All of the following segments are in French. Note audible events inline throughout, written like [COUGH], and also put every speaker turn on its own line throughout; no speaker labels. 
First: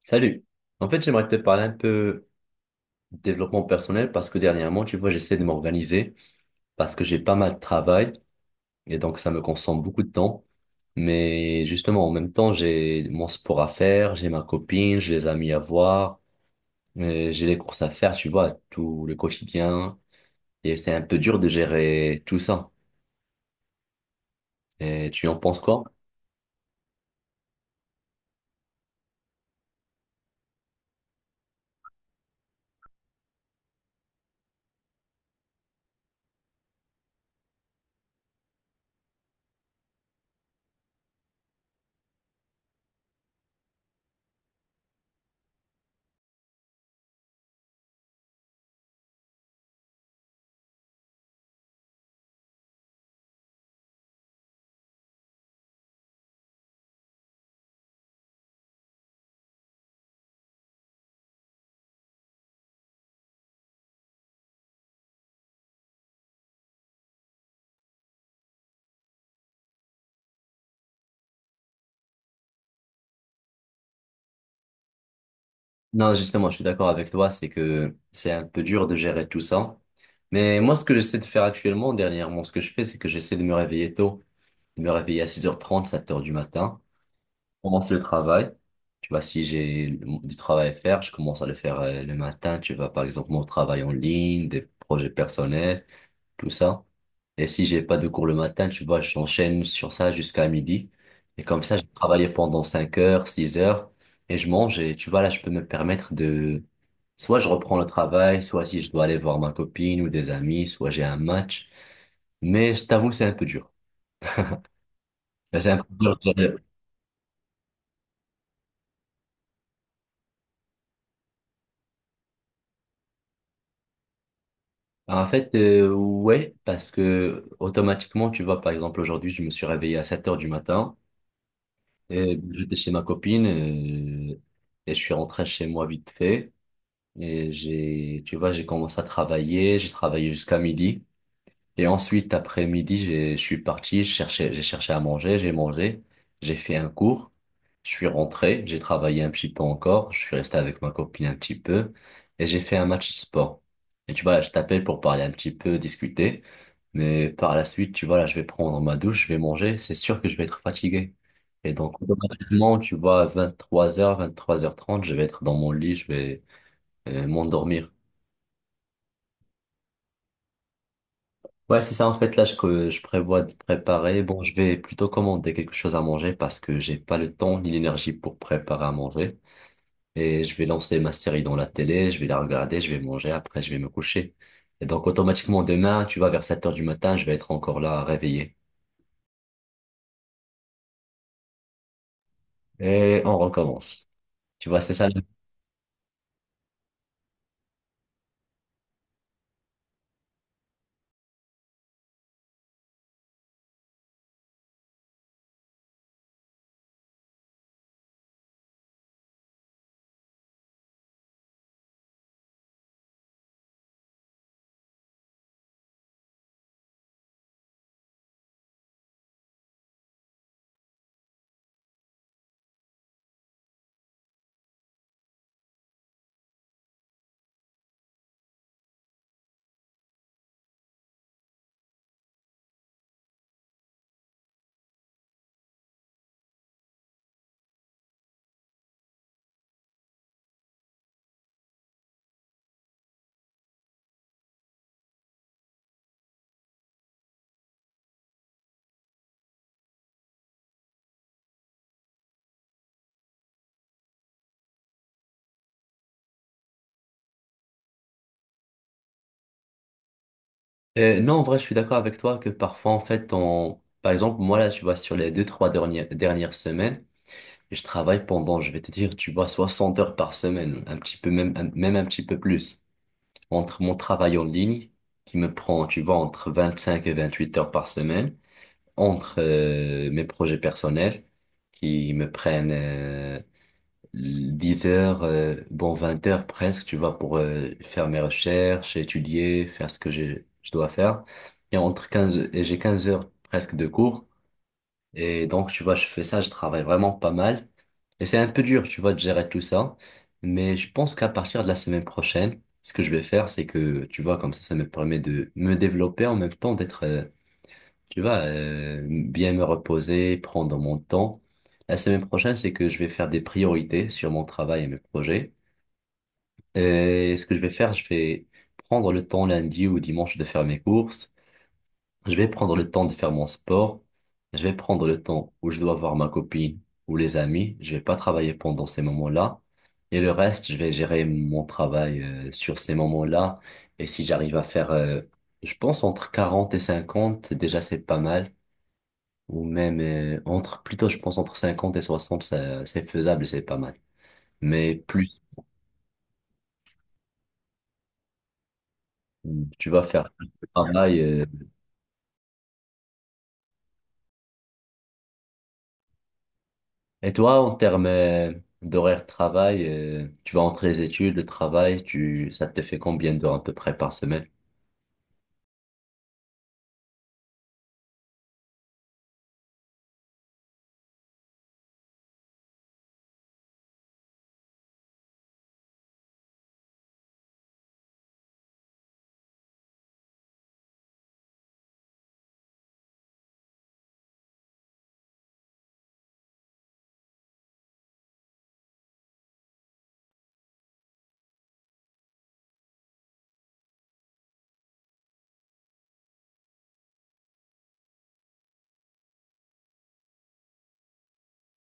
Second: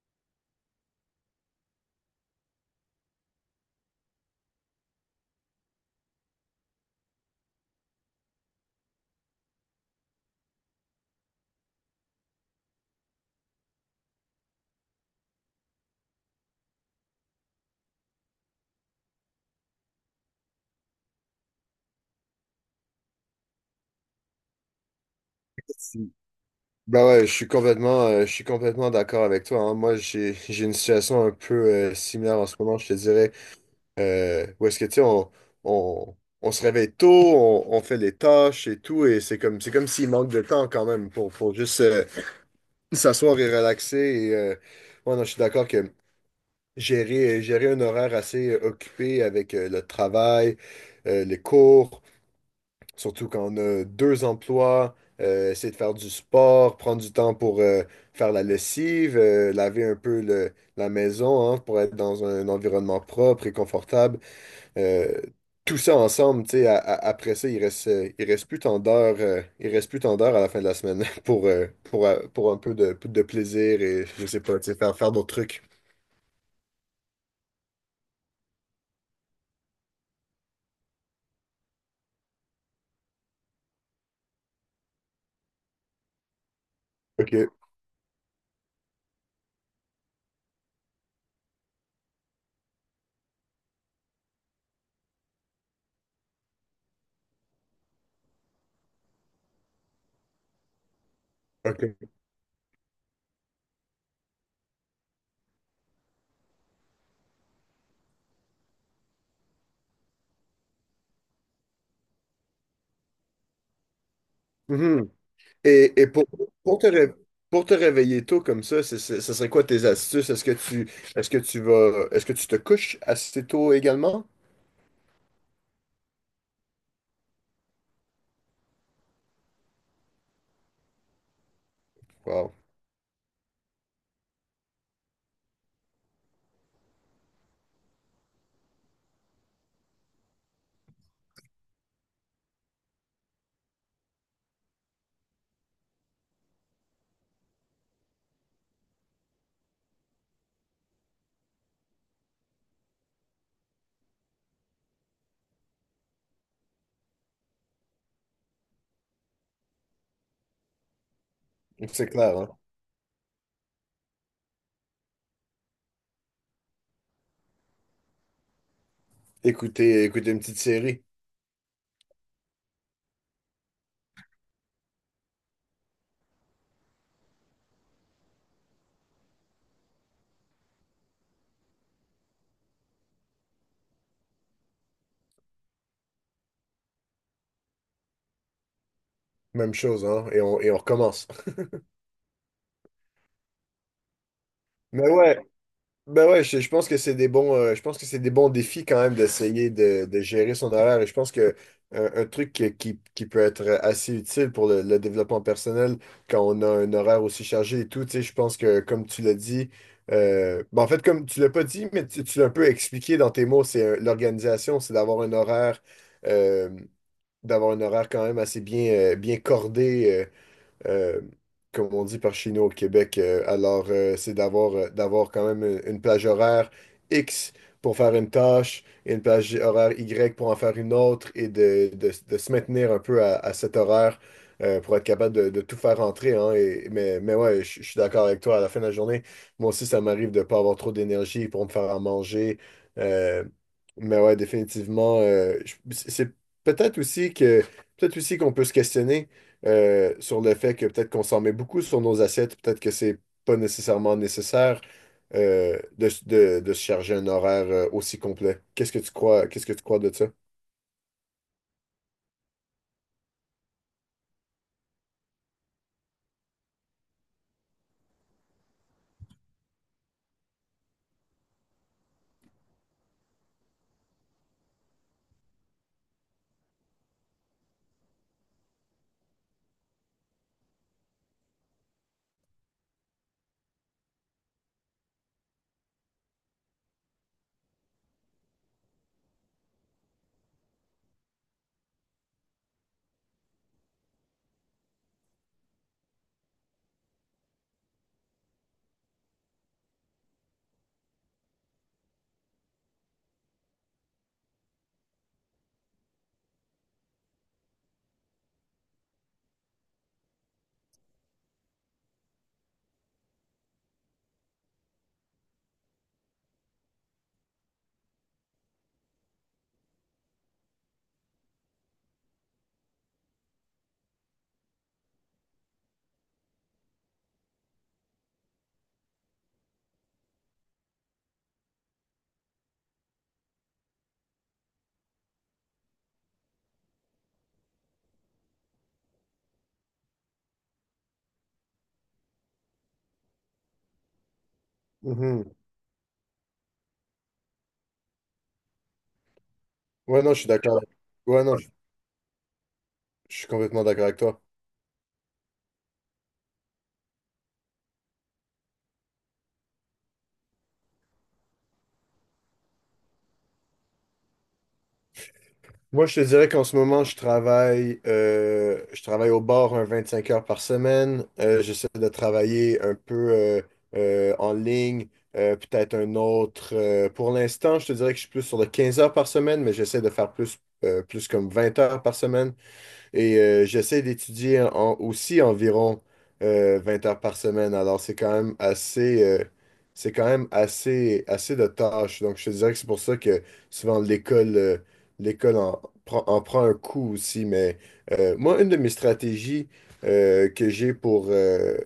Salut. En fait, j'aimerais te parler un peu de développement personnel parce que dernièrement, tu vois, j'essaie de m'organiser parce que j'ai pas mal de travail et donc ça me consomme beaucoup de temps. Mais justement, en même temps, j'ai mon sport à faire, j'ai ma copine, j'ai les amis à voir, j'ai les courses à faire, tu vois, tout le quotidien. Et c'est un peu dur de gérer tout ça. Et tu en penses quoi?
Bah ouais, je suis complètement d'accord avec toi, hein. Moi, j'ai une situation un peu similaire en ce moment, je te dirais. Où est-ce que, tu sais, on, on se réveille tôt, on fait les tâches et tout, et c'est comme s'il manque de temps quand même pour juste s'asseoir et relaxer. Et ouais, non, je suis d'accord que gérer un horaire assez occupé avec le travail, les cours. Surtout quand on a deux emplois, essayer de faire du sport, prendre du temps pour faire la lessive, laver un peu la maison, hein, pour être dans un environnement propre et confortable. Euh, tout ça ensemble, tu sais, après ça, il reste plus tant d'heures, il reste plus tant d'heures à la fin de la semaine [LAUGHS] pour un peu de plaisir et je sais pas, tu sais, faire d'autres trucs.
Non, justement, je suis d'accord avec toi, c'est que c'est un peu dur de gérer tout ça. Mais moi, ce que j'essaie de faire actuellement, dernièrement, ce que je fais, c'est que j'essaie de me réveiller tôt, de me réveiller à 6h30, 7h du matin,
OK,
commencer le travail. Tu vois, si j'ai du travail à faire, je commence à le faire le matin. Tu vois, par exemple, mon travail en ligne, des projets personnels tout ça. Et si j'ai pas de cours le matin, tu vois, j'enchaîne sur ça jusqu'à midi. Et comme ça, j'ai
OK.
travaillé pendant 5 heures, 6 heures, et je mange. Et tu vois, là, je peux me permettre de... Soit je reprends le travail, soit si je dois aller voir ma copine ou des amis, soit j'ai un match. Mais je t'avoue, c'est un peu dur.
Mhm.
Là, c'est un peu
Et
dur.
pour,
de-
pour te ré- pour te réveiller tôt comme ça, ce serait quoi tes astuces? Est-ce que tu vas est-ce que tu te couches assez tôt également?
En fait, ouais, parce que automatiquement, tu vois, par exemple, aujourd'hui, je me suis réveillé à 7h du matin. Et
Wow.
j'étais chez ma copine et je suis rentré chez moi vite fait. Et tu vois, j'ai commencé à travailler, j'ai travaillé jusqu'à midi. Et ensuite, après midi, je suis parti, j'ai cherché à manger, j'ai mangé, j'ai fait un cours, je suis rentré, j'ai travaillé un petit peu encore, je suis resté avec ma copine un petit peu, et j'ai fait un match de sport. Et tu vois, là, je t'appelle pour parler un petit peu, discuter, mais par la suite, tu vois, là, je vais prendre ma douche, je vais manger, c'est sûr que je vais être fatigué. Et donc,
C'est clair, hein?
automatiquement, tu vois, à 23h30, je vais être dans mon lit, je vais m'endormir.
Écouter, écouter une petite série,
Ouais, c'est ça, en fait, que je prévois de préparer. Bon, je vais plutôt commander quelque chose à manger parce que j'ai pas le temps ni l'énergie pour préparer à manger. Et je vais lancer ma série dans la télé, je vais la regarder, je vais manger, après je vais me coucher. Et donc automatiquement demain, tu vois, vers 7 heures du matin, je vais être encore là réveillé.
même chose, hein? Et on recommence.
Et on recommence. Tu vois,
[LAUGHS]
c'est
Mais
ça.
ouais. Ben ouais, je pense que c'est des bons, je pense que c'est des bons défis quand même d'essayer de gérer son horaire. Et je pense que un truc qui peut être assez utile pour le développement personnel quand on a un horaire aussi chargé et tout, tu sais, je pense que comme tu l'as dit, ben en fait, comme tu l'as pas dit, mais tu l'as un peu expliqué dans tes mots, c'est l'organisation, c'est euh, d'avoir un horaire quand même assez bien, bien cordé, euh, comme on dit par chez nous au Québec. Alors, c'est d'avoir d'avoir quand même une plage horaire X pour faire une tâche et une plage horaire Y pour en faire une autre et de, de se maintenir un peu à cet horaire pour être capable de tout faire rentrer, hein. Mais ouais, je suis d'accord avec toi. À la fin de la journée, moi aussi, ça m'arrive de ne pas avoir trop d'énergie pour me faire à manger. Euh, mais ouais, définitivement, c'est peut-être aussi que peut-être aussi qu'on peut se questionner sur le fait que peut-être qu'on s'en met beaucoup sur nos assiettes, peut-être que c'est pas nécessairement nécessaire de, de se charger un horaire aussi complet. Qu'est-ce que tu crois, qu'est-ce que tu crois de ça?
Non, en vrai, je suis d'accord avec toi que parfois, en fait, on... Par exemple, moi, là, tu vois, sur les deux, trois dernières semaines, je travaille pendant, je vais te dire, tu vois, 60 heures par semaine, un petit peu, même, même un petit peu plus. Entre mon travail en ligne, qui me prend, tu vois, entre 25 et 28 heures par semaine, entre mes projets personnels, qui me prennent 10 heures, bon, 20 heures presque, tu vois, pour faire mes recherches, étudier, faire ce que je dois faire. Et entre 15, et j'ai 15 heures presque de cours. Et donc, tu vois, je fais ça, je travaille vraiment pas mal. Et c'est un peu dur, tu vois, de gérer tout ça. Mais je pense qu'à partir de la semaine prochaine, ce que je vais faire, c'est que, tu vois, comme ça me permet de me développer en même temps, d'être, tu vois, bien me reposer, prendre mon temps. La semaine prochaine, c'est que je vais faire des priorités sur mon travail et mes projets. Et ce que je vais faire, je vais prendre le temps lundi ou dimanche de faire mes courses. Je vais prendre le temps de faire mon sport. Je vais prendre le temps où je dois voir ma copine ou les amis. Je vais pas travailler pendant ces moments-là. Et le reste, je vais gérer mon travail sur ces moments-là. Et si j'arrive à faire, je pense, entre 40 et 50, déjà c'est pas mal. Ou même entre, plutôt, je pense, entre 50 et 60, c'est faisable et c'est pas mal. Mais plus
Mhm.
tu vas
Ouais,
faire
non, je
le
suis d'accord.
travail,
Ouais, non, je suis complètement d'accord avec toi.
et toi, en termes d'horaire de travail, tu vas entre les études, le travail, ça te fait combien d'heures à peu près par semaine?
Moi, je te dirais qu'en ce moment, je travaille au bar un 25 heures par semaine. J'essaie de travailler un peu en ligne, peut-être un autre, pour l'instant, je te dirais que je suis plus sur le 15 heures par semaine, mais j'essaie de faire plus, plus comme 20 heures par semaine. Et j'essaie aussi environ 20 heures par semaine. Alors, c'est quand même assez, c'est quand même assez, assez de tâches. Donc, je te dirais que c'est pour ça que souvent l'école prend en prend un coup aussi. Mais moi, une de mes stratégies que j'ai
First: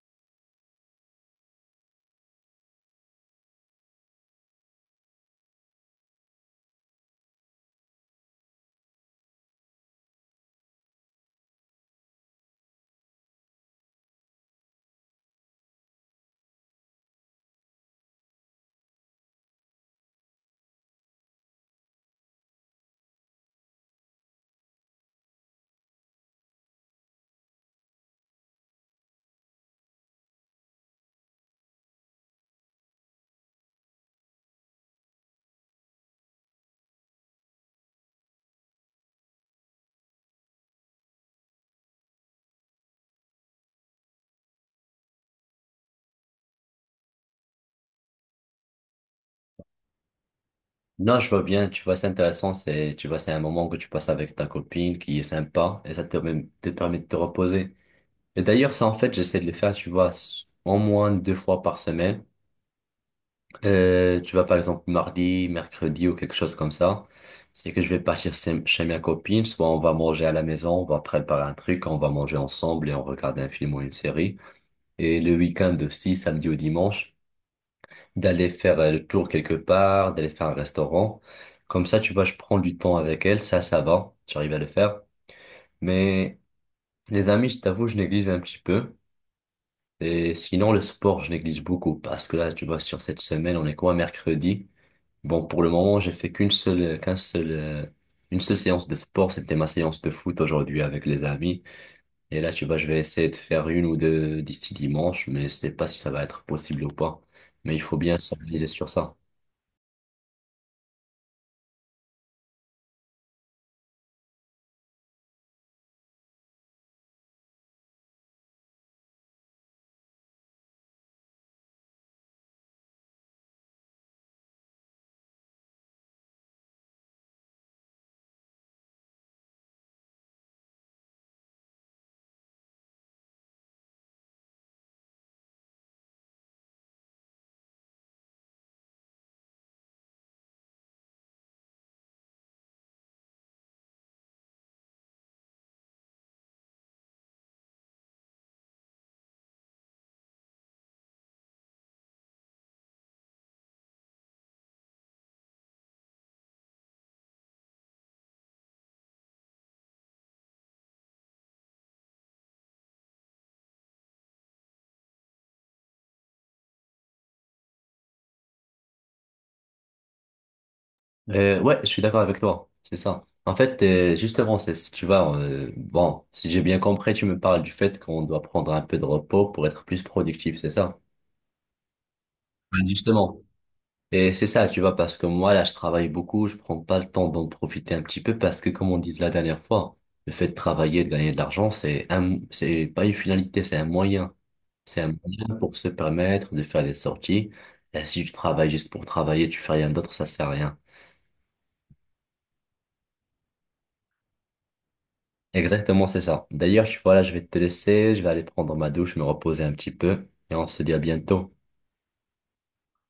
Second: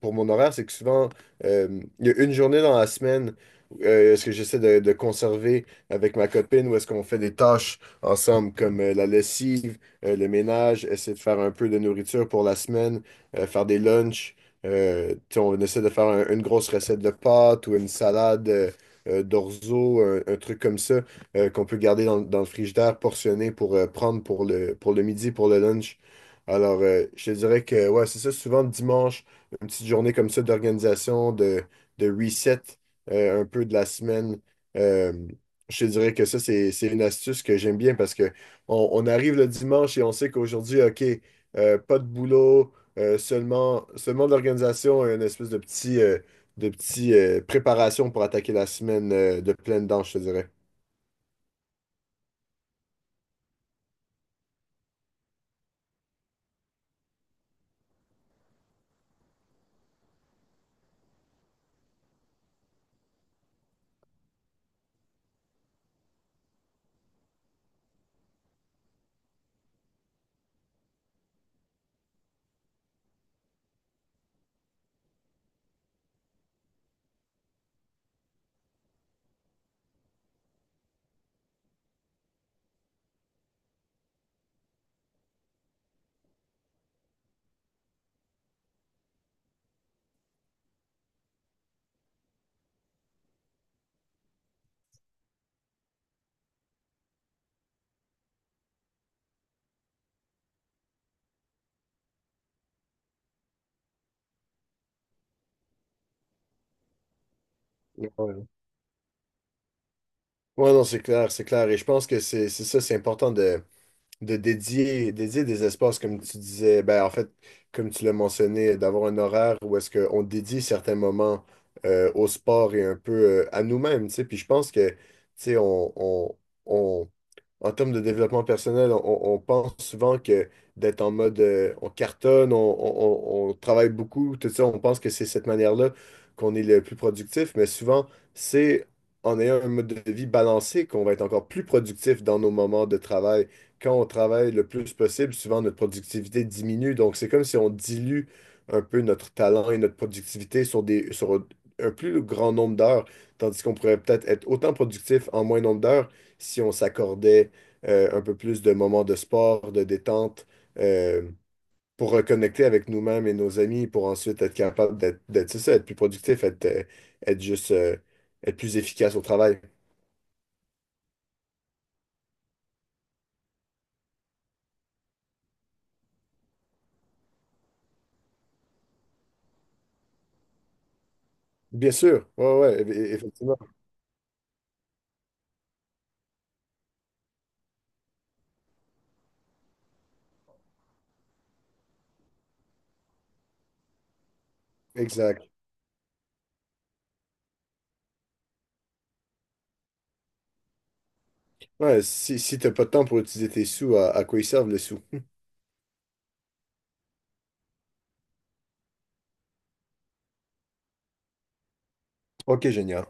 pour mon horaire, c'est que souvent, il y a une journée dans la semaine, est-ce que j'essaie de conserver avec ma copine ou est-ce qu'on fait des tâches ensemble comme la lessive, le ménage, essayer de faire un peu de nourriture pour la semaine, faire des lunchs. Tu sais, on essaie de faire une grosse recette de pâtes ou une salade d'orzo, un truc comme ça qu'on peut garder dans, dans le frigidaire, portionné pour prendre pour le midi, pour le lunch. Alors, je te dirais que ouais, c'est ça, souvent le dimanche, une petite journée comme ça d'organisation, de reset un peu de la semaine. Euh, je te dirais que ça, c'est une astuce que j'aime bien parce que on arrive le dimanche et on sait qu'aujourd'hui, OK, pas de boulot, seulement de l'organisation et une espèce de petit préparation pour attaquer la semaine de pleine dent, je te dirais.
Non, je vois bien, tu vois, c'est intéressant, c'est, tu vois, c'est un moment que tu passes avec ta copine qui est sympa et ça te permet de te reposer. Et d'ailleurs, ça, en fait, j'essaie de le faire, tu vois, au moins 2 fois par semaine. Tu vois, par exemple, mardi, mercredi ou quelque chose comme ça. C'est que je vais partir chez ma copine, soit on va manger à la maison, on va préparer un truc, on va manger ensemble et on regarde un film ou une série. Et le week-end aussi, samedi ou dimanche, d'aller faire le tour quelque part, d'aller faire un restaurant. Comme ça, tu vois, je prends du temps avec elle, ça va, j'arrive à le faire. Mais les amis, je t'avoue, je néglige un petit peu. Et sinon, le sport, je néglige beaucoup parce que là, tu vois, sur cette semaine, on est quoi, mercredi? Bon, pour le moment, j'ai fait qu'un seul, une seule séance de sport. C'était ma séance de foot aujourd'hui avec les amis. Et là, tu vois, je vais essayer de faire 1 ou 2 d'ici dimanche, mais je sais pas si ça va être possible ou pas. Mais il faut bien
Ouais,
s'organiser sur ça.
Ouais, non, c'est clair, c'est clair. Et je pense que c'est ça, c'est important de dédier, dédier des espaces, comme tu disais, ben, en fait, comme tu l'as mentionné, d'avoir un horaire où est-ce qu'on dédie certains moments au sport et un peu à nous-mêmes, tu sais. Puis je pense que, tu sais, on- en termes de développement personnel, on pense souvent que d'être en mode on cartonne, on travaille beaucoup, tout ça, on pense que c'est cette manière-là qu'on est le plus productif, mais souvent, c'est en ayant un mode de vie balancé qu'on va être encore plus productif dans nos moments de travail. Quand on travaille le plus possible, souvent notre productivité diminue, donc c'est comme si on dilue un peu notre talent et notre productivité sur des, sur un plus grand nombre d'heures, tandis qu'on pourrait peut-être être autant productif en moins nombre d'heures si on s'accordait un peu plus de moments de sport, de détente, euh, pour reconnecter avec nous-mêmes et nos amis, pour ensuite être capable d'être, c'est ça, être plus productif, être, être juste, être plus efficace au travail.
Ouais, je suis d'accord avec toi. C'est ça. En fait, justement, c'est si tu vas, bon, si j'ai bien compris, tu me parles du fait qu'on doit prendre un peu de repos pour être plus productif, c'est ça?
Bien sûr, ouais,
Ouais,
ouais, e- e-
justement.
effectivement,
Et c'est ça, tu vois, parce que moi, là, je travaille beaucoup, je prends pas le temps d'en profiter un petit peu parce que, comme on disait la dernière fois, le fait de travailler, de gagner de l'argent, c'est c'est pas une finalité, c'est un moyen. C'est un
exact.
moyen pour se permettre de faire des sorties. Et si tu travailles juste pour travailler, tu fais rien d'autre, ça sert à rien.
Ouais, si, si t'as pas de temps pour utiliser tes sous, à quoi ils servent les sous?
Exactement, c'est ça. D'ailleurs, voilà, je vais te laisser, je vais aller prendre ma douche, me reposer un petit peu, et on se dit à bientôt.
Ok, génial.